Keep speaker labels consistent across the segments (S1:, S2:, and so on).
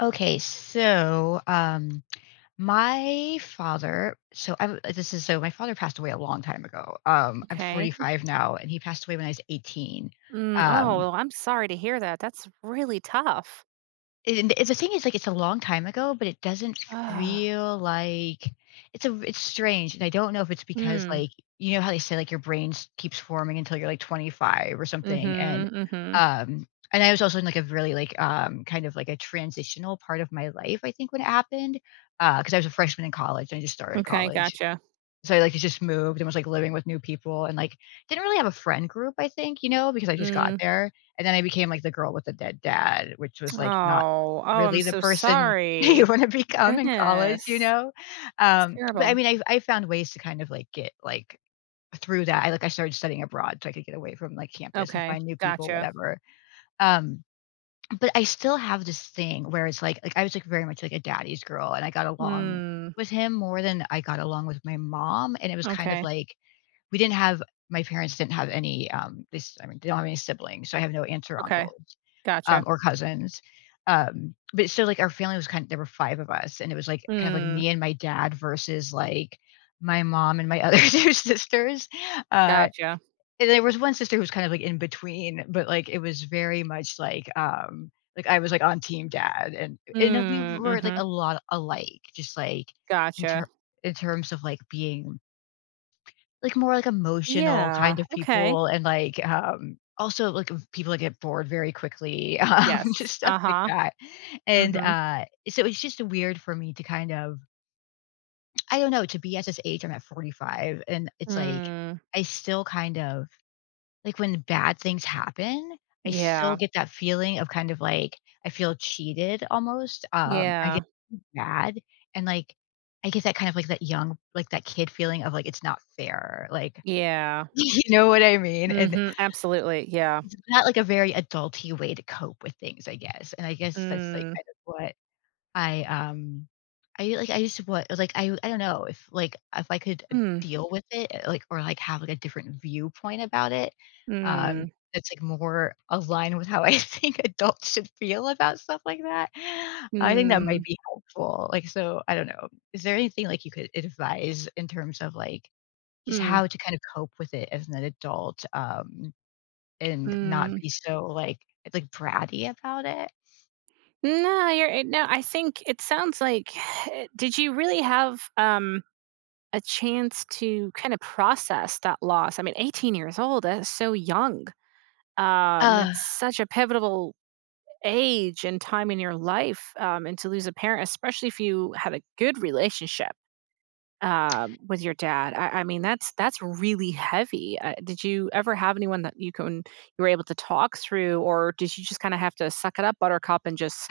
S1: Okay, so my father, so I'm this is so my father passed away a long time ago. I'm
S2: Okay.
S1: 45 now, and he passed away when I was 18.
S2: Mm, oh,
S1: Um
S2: well, I'm sorry to hear that. That's really tough.
S1: And the thing is, like, it's a long time ago, but it doesn't
S2: Ah.
S1: feel like it's strange, and I don't know if it's because,
S2: Mm.
S1: like, you know how they say, like, your brain s keeps forming until you're, like, 25 or
S2: Mm-hmm.
S1: something,
S2: Mm-hmm.
S1: um and I was also in, like, a really, like, kind of, like, a transitional part of my life, I think, when it happened, because I was a freshman in college, and I just started
S2: Okay,
S1: college.
S2: gotcha.
S1: So, like, I just moved and was, like, living with new people and, like, didn't really have a friend group, I think, you know, because I just got
S2: Mm.
S1: there, and then I became, like, the girl with the dead dad, which was, like, not
S2: Oh. Oh, I'm
S1: really the
S2: so
S1: person you
S2: sorry.
S1: wanna become in
S2: Goodness.
S1: college, you know?
S2: It's
S1: But, I
S2: terrible.
S1: mean, I found ways to kind of, like, get, like, through that. I started studying abroad so I could get away from, like, campus and
S2: Okay.
S1: find new people,
S2: Gotcha.
S1: whatever. Um but I still have this thing where it's like, I was, like, very much, like, a daddy's girl, and I got along
S2: Mm.
S1: with him more than I got along with my mom, and it was kind of
S2: Okay.
S1: like we didn't have my parents didn't have any, they don't have any siblings, so I have no aunts or
S2: Okay.
S1: uncles,
S2: Gotcha.
S1: or cousins, but so like, our family was kind of there were 5 of us, and it was, like, kind of like
S2: Mm.
S1: me and my dad versus, like, my mom and my other 2 sisters, uh
S2: Gotcha.
S1: and there was one sister who was kind of, like, in between, but, like, it was very much like, I was, like, on team dad, and we
S2: Mm.
S1: were, like,
S2: Mm-hmm.
S1: a lot alike, just, like, in
S2: Gotcha.
S1: ter in terms of, like, being, like, more, like, emotional
S2: Yeah.
S1: kind of
S2: Okay.
S1: people and, like, also, like, people that get bored very quickly,
S2: Yes.
S1: just stuff like
S2: Uh-huh.
S1: that, and,
S2: Mm-hmm.
S1: uh, so it's just weird for me to kind of I don't know. To be at this age, I'm at 45, and it's like,
S2: Mm.
S1: I still kind of when bad things happen, I still
S2: Yeah.
S1: get that feeling of kind of, like, I feel cheated almost. I
S2: Yeah.
S1: get mad, and, like, I get that kind of, like, that kid feeling of, like, it's not fair, like
S2: Yeah.
S1: you know what I mean? And
S2: Mhm, absolutely, yeah.
S1: it's not, like, a very adulty way to cope with things, I guess, and I guess that's, like,
S2: Mm,
S1: kind of what I, um I used to what like, I don't know if, like, if I could,
S2: mm,
S1: deal with it, like, or, like, have, like, a different viewpoint about it, um,
S2: mm,
S1: that's, like, more aligned with how I think adults should feel about stuff like that. I think that might
S2: mm,
S1: be helpful. Like, so, I don't know. Is there anything, like, you could advise in terms of, like, just
S2: mm,
S1: how to kind of cope with it as an adult, and not
S2: mm.
S1: be so, like, bratty about it?
S2: No, you're no, I think it sounds like did you really have, a chance to kinda process that loss? I mean, 18 years old, that is so young.
S1: Uh,
S2: That's such a pivotal age and time in your life, and to lose a parent, especially if you had a good relationship. With your dad, I mean, that's really heavy. Did you ever have anyone that you can you were able to talk through, or did you just kinda have to suck it up, buttercup, and just,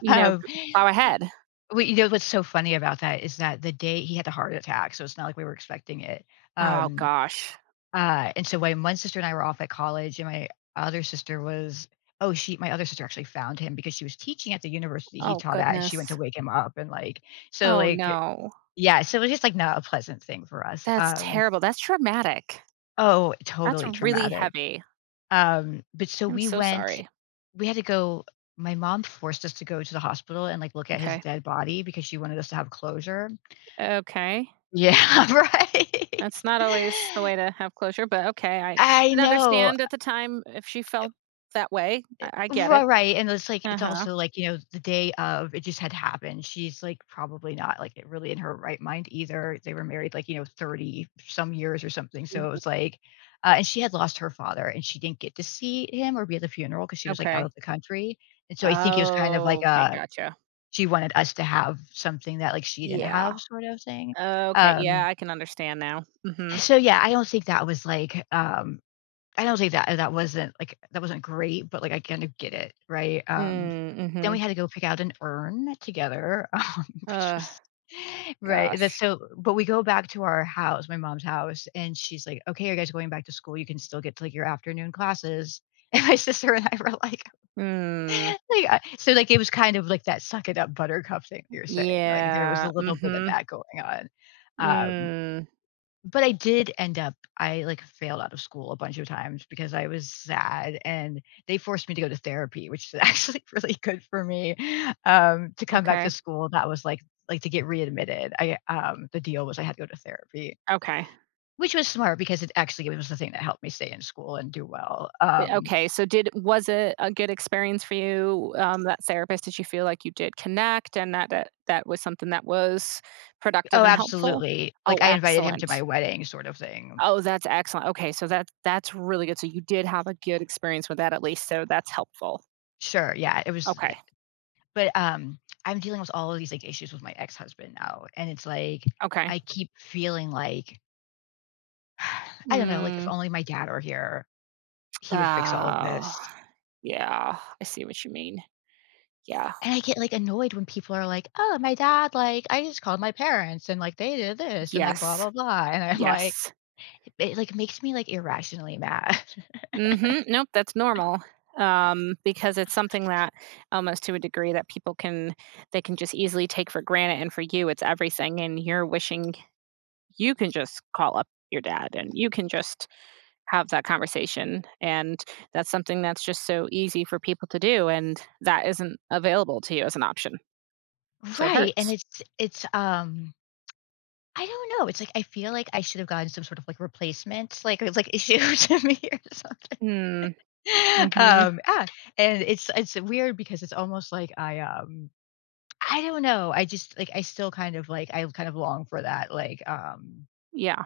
S2: you know, g
S1: um
S2: plow ahead?
S1: Well, you know what's so funny about that is that the day he had the heart attack, so it's not like we were expecting it.
S2: Oh
S1: Um,
S2: gosh.
S1: and so when one sister and I were off at college, and my other sister was oh, she my other sister actually found him because she was teaching at the university he
S2: Oh
S1: taught at, and she went to
S2: goodness.
S1: wake him up and like so
S2: Oh
S1: like
S2: no.
S1: yeah, so it was just like not a pleasant thing for us.
S2: That's terrible. That's traumatic.
S1: Oh,
S2: That's
S1: totally
S2: really
S1: traumatic.
S2: heavy.
S1: But so
S2: I'm so sorry.
S1: we had to go. My mom forced us to go to the hospital and like look at his
S2: Okay.
S1: dead body because she wanted us to have closure.
S2: Okay.
S1: Yeah, right.
S2: That's not always the way to have closure, but okay, I
S1: I
S2: can
S1: know.
S2: understand at the time if she felt that way. I
S1: Ri
S2: get it.
S1: Right, and it's like it's
S2: Uh-huh.
S1: also like, you know, the day of, it just had happened. She's, like, probably not, like, really in her right mind either. They were married, like, you know, 30 some years or something, so it
S2: Mhm.
S1: was like and she had lost her father, and she didn't get to see him or be at the funeral because she was, like, out
S2: Okay.
S1: of the country, and so I think it was kind of
S2: Oh,
S1: like
S2: okay,
S1: a
S2: gotcha.
S1: she wanted us to have something that, like, she didn't
S2: Yeah.
S1: have sort of thing.
S2: Okay, yeah,
S1: Um,
S2: I can understand now. Mhm.
S1: so, yeah, I don't think that was, like, I don't think that that wasn't, like that wasn't great, but, like, I kind of get it, right?
S2: Mm,
S1: Then
S2: mhm.
S1: we had to go pick out an urn together, which
S2: Ugh,
S1: was right, that's
S2: gosh.
S1: so but we go back to our house, my mom's house, and she's like, "Okay, you guys are going back to school, you can still get to, like, your afternoon classes." And my sister and I were like
S2: Mm,
S1: like, so, like, it was kind of like that "suck it up, buttercup" thing you're saying, like, there was
S2: yeah,
S1: a little bit of
S2: mhm.
S1: that going on. Um
S2: Mm,
S1: but I did end up, like, failed out of school a bunch of times because I was sad, and they forced me to go to therapy, which is actually really good for me, to come back to
S2: okay,
S1: school. That was, like, to get readmitted. The deal was I had to go to therapy,
S2: okay.
S1: which was smart because it actually was the thing that helped me stay in school and do well.
S2: Okay, so did was it a good experience for you, that therapist? Did you feel like you did connect and that that was something that was productive
S1: Oh,
S2: and helpful?
S1: absolutely.
S2: Oh,
S1: Like, I invited him to my
S2: excellent.
S1: wedding sort of thing.
S2: Oh, that's excellent. Okay, so that that's really good. So you did have a good experience with that at least, so that's helpful.
S1: Sure, yeah, it was.
S2: Okay.
S1: But, I'm dealing with all of these, like, issues with my ex-husband now, and it's like,
S2: Okay.
S1: I keep feeling like, I don't know, like, if
S2: Mm,
S1: only my dad were here, he would fix all of
S2: oh,
S1: this.
S2: yeah. I see what you mean. Yeah.
S1: And I get, like, annoyed when people are like, "Oh, my dad, like, I just called my parents and, like, they did this and, like, blah,
S2: Yes.
S1: blah, blah." And I'm like
S2: Yes.
S1: it, like, makes me, like, irrationally mad.
S2: Mhm. Nope, that's normal. Because it's something that almost to a degree that people can they can just easily take for granted, and for you it's everything, and you're wishing you can just call up your dad and you can just have that conversation, and that's something that's just so easy for people to do and that isn't available to you as an option. So it
S1: Right, and
S2: hurts.
S1: it's I don't know, it's like, I feel like I should have gotten some sort of, like, replacement, like, it's, like, issue to me or something.
S2: Hmm. Mhm.
S1: Um, ah, and it's weird because it's almost like I don't know, I just, like, I still kind of, like I kind of long for that, like,
S2: Yeah.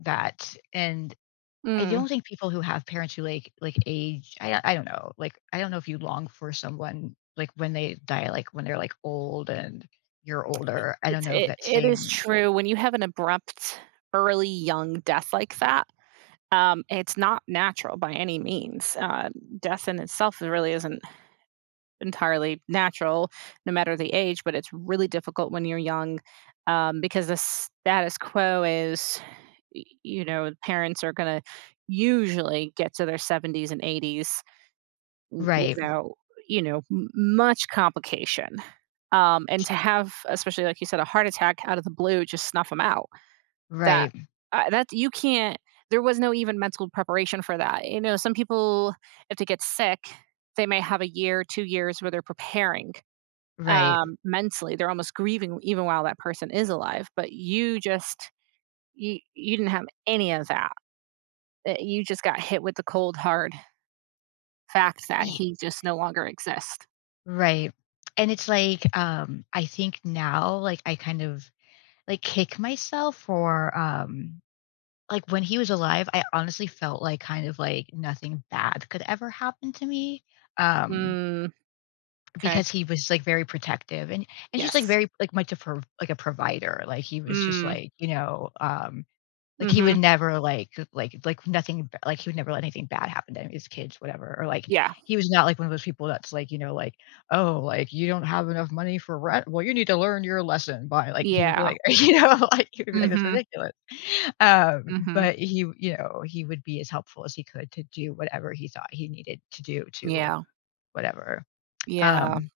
S1: that and I don't
S2: Mm.
S1: think people who have parents who, like, age I I don't know, like, I don't know if you long for someone, like, when they die, like, when they're, like, old and you're older. I don't
S2: It's
S1: know if
S2: it
S1: that
S2: it is
S1: same
S2: true. When you have an abrupt, early, young death like that, it's not natural by any means. Death in itself really isn't entirely natural, no matter the age, but it's really difficult when you're young, because the status quo is, you know, parents are going to usually get to their 70s and 80s w
S1: Right,
S2: without, you know, m much complication. And to have, especially like you said, a heart attack out of the blue, just snuff them out. That
S1: right,
S2: that you can't there was no even mental preparation for that. You know, some people, if they get sick, they may have a year, 2 years where they're preparing,
S1: right.
S2: mentally. They're almost grieving even while that person is alive, but you just you didn't have any of that. You just got hit with the cold, hard fact that
S1: Ye
S2: he just no longer exists.
S1: Right. And it's like, I think now, like, I kind of kick myself for, like, when he was alive, I honestly felt like kind of like nothing bad could ever happen to me, um,
S2: Mm. Okay.
S1: because he was, like, very protective and just, like,
S2: Yes.
S1: very, like, much of her like, a provider, like, he was just,
S2: Mm.
S1: like, you know, like, he would
S2: Mhm.
S1: never, nothing b like, he would never let anything bad happen to any of his kids, whatever, or, like,
S2: Yeah.
S1: he was not, like, one of those people that's, like, you know, like, "Oh, like, you don't have enough money for rent? Well, you need to learn your lesson by" like, he would be
S2: Yeah.
S1: like you know, like, he would be
S2: Mm.
S1: like, "That's
S2: Mhm.
S1: ridiculous."
S2: Mm. Mhm.
S1: But he you know, he would be as helpful as he could to do whatever he thought he needed to do to
S2: Yeah.
S1: whatever.
S2: Yeah.
S1: Um,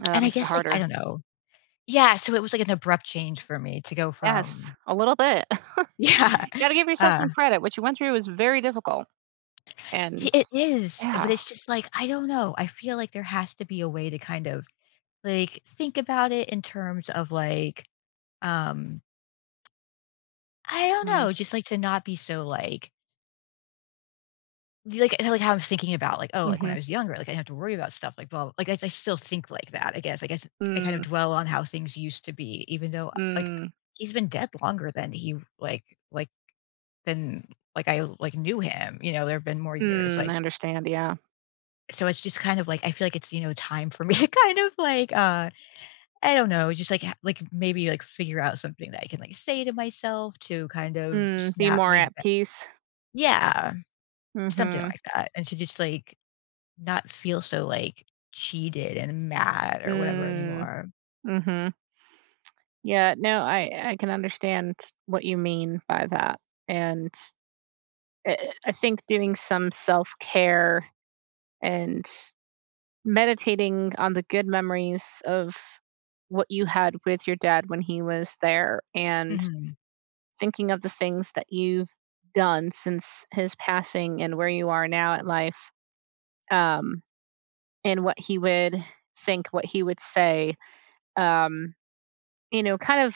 S2: Oh, that
S1: and I
S2: makes it
S1: guess, like, I
S2: harder.
S1: don't know. Yeah, so it was, like, an abrupt change for me to go
S2: Yes,
S1: from
S2: a little bit.
S1: yeah,
S2: Gotta give yourself
S1: uh
S2: some credit. What you went through was very difficult,
S1: See,
S2: and
S1: it is, but
S2: yeah.
S1: it's just like, I don't know. I feel like there has to be a way to kind of like think about it in terms of like, um, I don't
S2: Mm.
S1: know, just like to not be so like, like how I'm thinking about like, oh, like when
S2: Mhm.
S1: I was younger, like I didn't have to worry about stuff like, well, like I still think like that. I guess I kind of
S2: Mm.
S1: dwell on how things used to be, even though like
S2: Mm.
S1: he's been dead longer than he like than like I like knew him. You know, there have been more years.
S2: Mm,
S1: Like
S2: I understand, yeah.
S1: So it's just kind of like I feel like it's, you know, time for me to kind of like I don't know, just like like maybe like figure out something that I can like say to myself to kind of
S2: Mm, be
S1: snap
S2: more
S1: me
S2: at
S1: back.
S2: peace.
S1: Yeah,
S2: Mm.
S1: something
S2: Mhm.
S1: like that. And to just like not feel so like cheated and mad or whatever
S2: Mm.
S1: anymore.
S2: Mhm. Yeah, no, I can understand what you mean by that, and I think doing some self care and meditating on the good memories of what you had with your dad when he was there and
S1: Hmm
S2: thinking of the things that you've done since his passing and where you are now at life, um, and what he would think, what he would say. Um, you know, kind of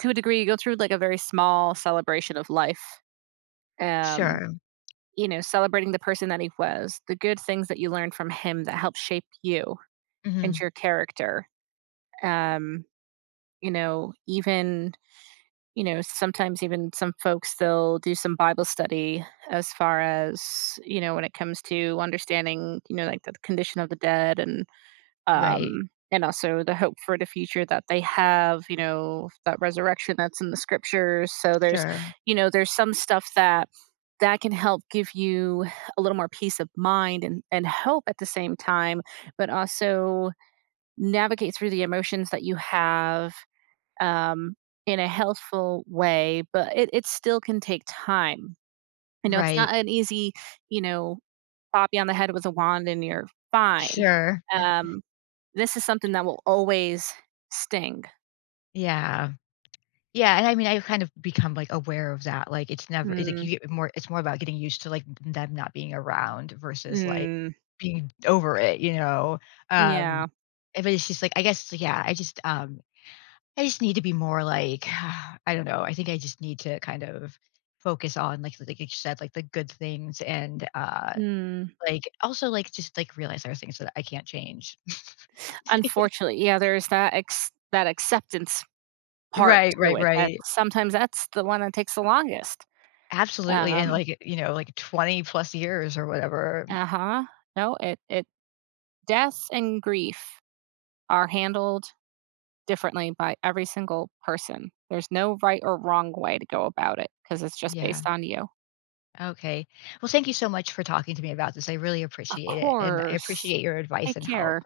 S2: to a degree, you go through like a very small celebration of life. Um,
S1: Sure.
S2: you know, celebrating the person that he was, the good things that you learned from him that helped shape you and
S1: hmm
S2: your character. Um, you know, even, you know, sometimes even some folks, they'll do some Bible study as far as, you know, when it comes to understanding, you know, like the condition of the dead
S1: Right.
S2: and also the hope for the future that they have. You know that resurrection that's in the scriptures. So there's,
S1: Sure.
S2: you know, there's some stuff that that can help give you a little more peace of mind and hope at the same time, but also navigate through the emotions that you have, um, in a healthful way, but it still can take time. You know, it's
S1: Right.
S2: not an easy, you know, pop you on the head with a wand and you're fine.
S1: Sure.
S2: Um, this is something that will always sting.
S1: Yeah. Yeah, and I mean, I've kind of become, like, aware of that, like, it's never it's like
S2: Mm,
S1: you get more it's more about getting used to, like, them not being around versus, like,
S2: mm,
S1: being over it, you know? Um,
S2: yeah,
S1: but it's just, like, I guess, so, yeah, I just need to be more, like, I don't know, I think I just need to kind of focus on, like you said, like, the good things and,
S2: mm.
S1: like, also, like, just, like, realize there are things that I can't change.
S2: Unfortunately, yeah, there's that ex that acceptance part
S1: Right,
S2: to
S1: right,
S2: it that
S1: right.
S2: sometimes that's the one that takes the longest.
S1: Absolutely, and,
S2: Um,
S1: like, you know, like, 20 plus years or whatever.
S2: uh-huh. No, it death and grief are handled differently by every single person. There's no right or wrong way to go about it because it's just
S1: Yeah.
S2: based on you.
S1: Okay. Well, thank you so much for talking to me about this. I really
S2: Of
S1: appreciate it. And I
S2: course.
S1: appreciate your advice
S2: Take
S1: and
S2: care.
S1: help.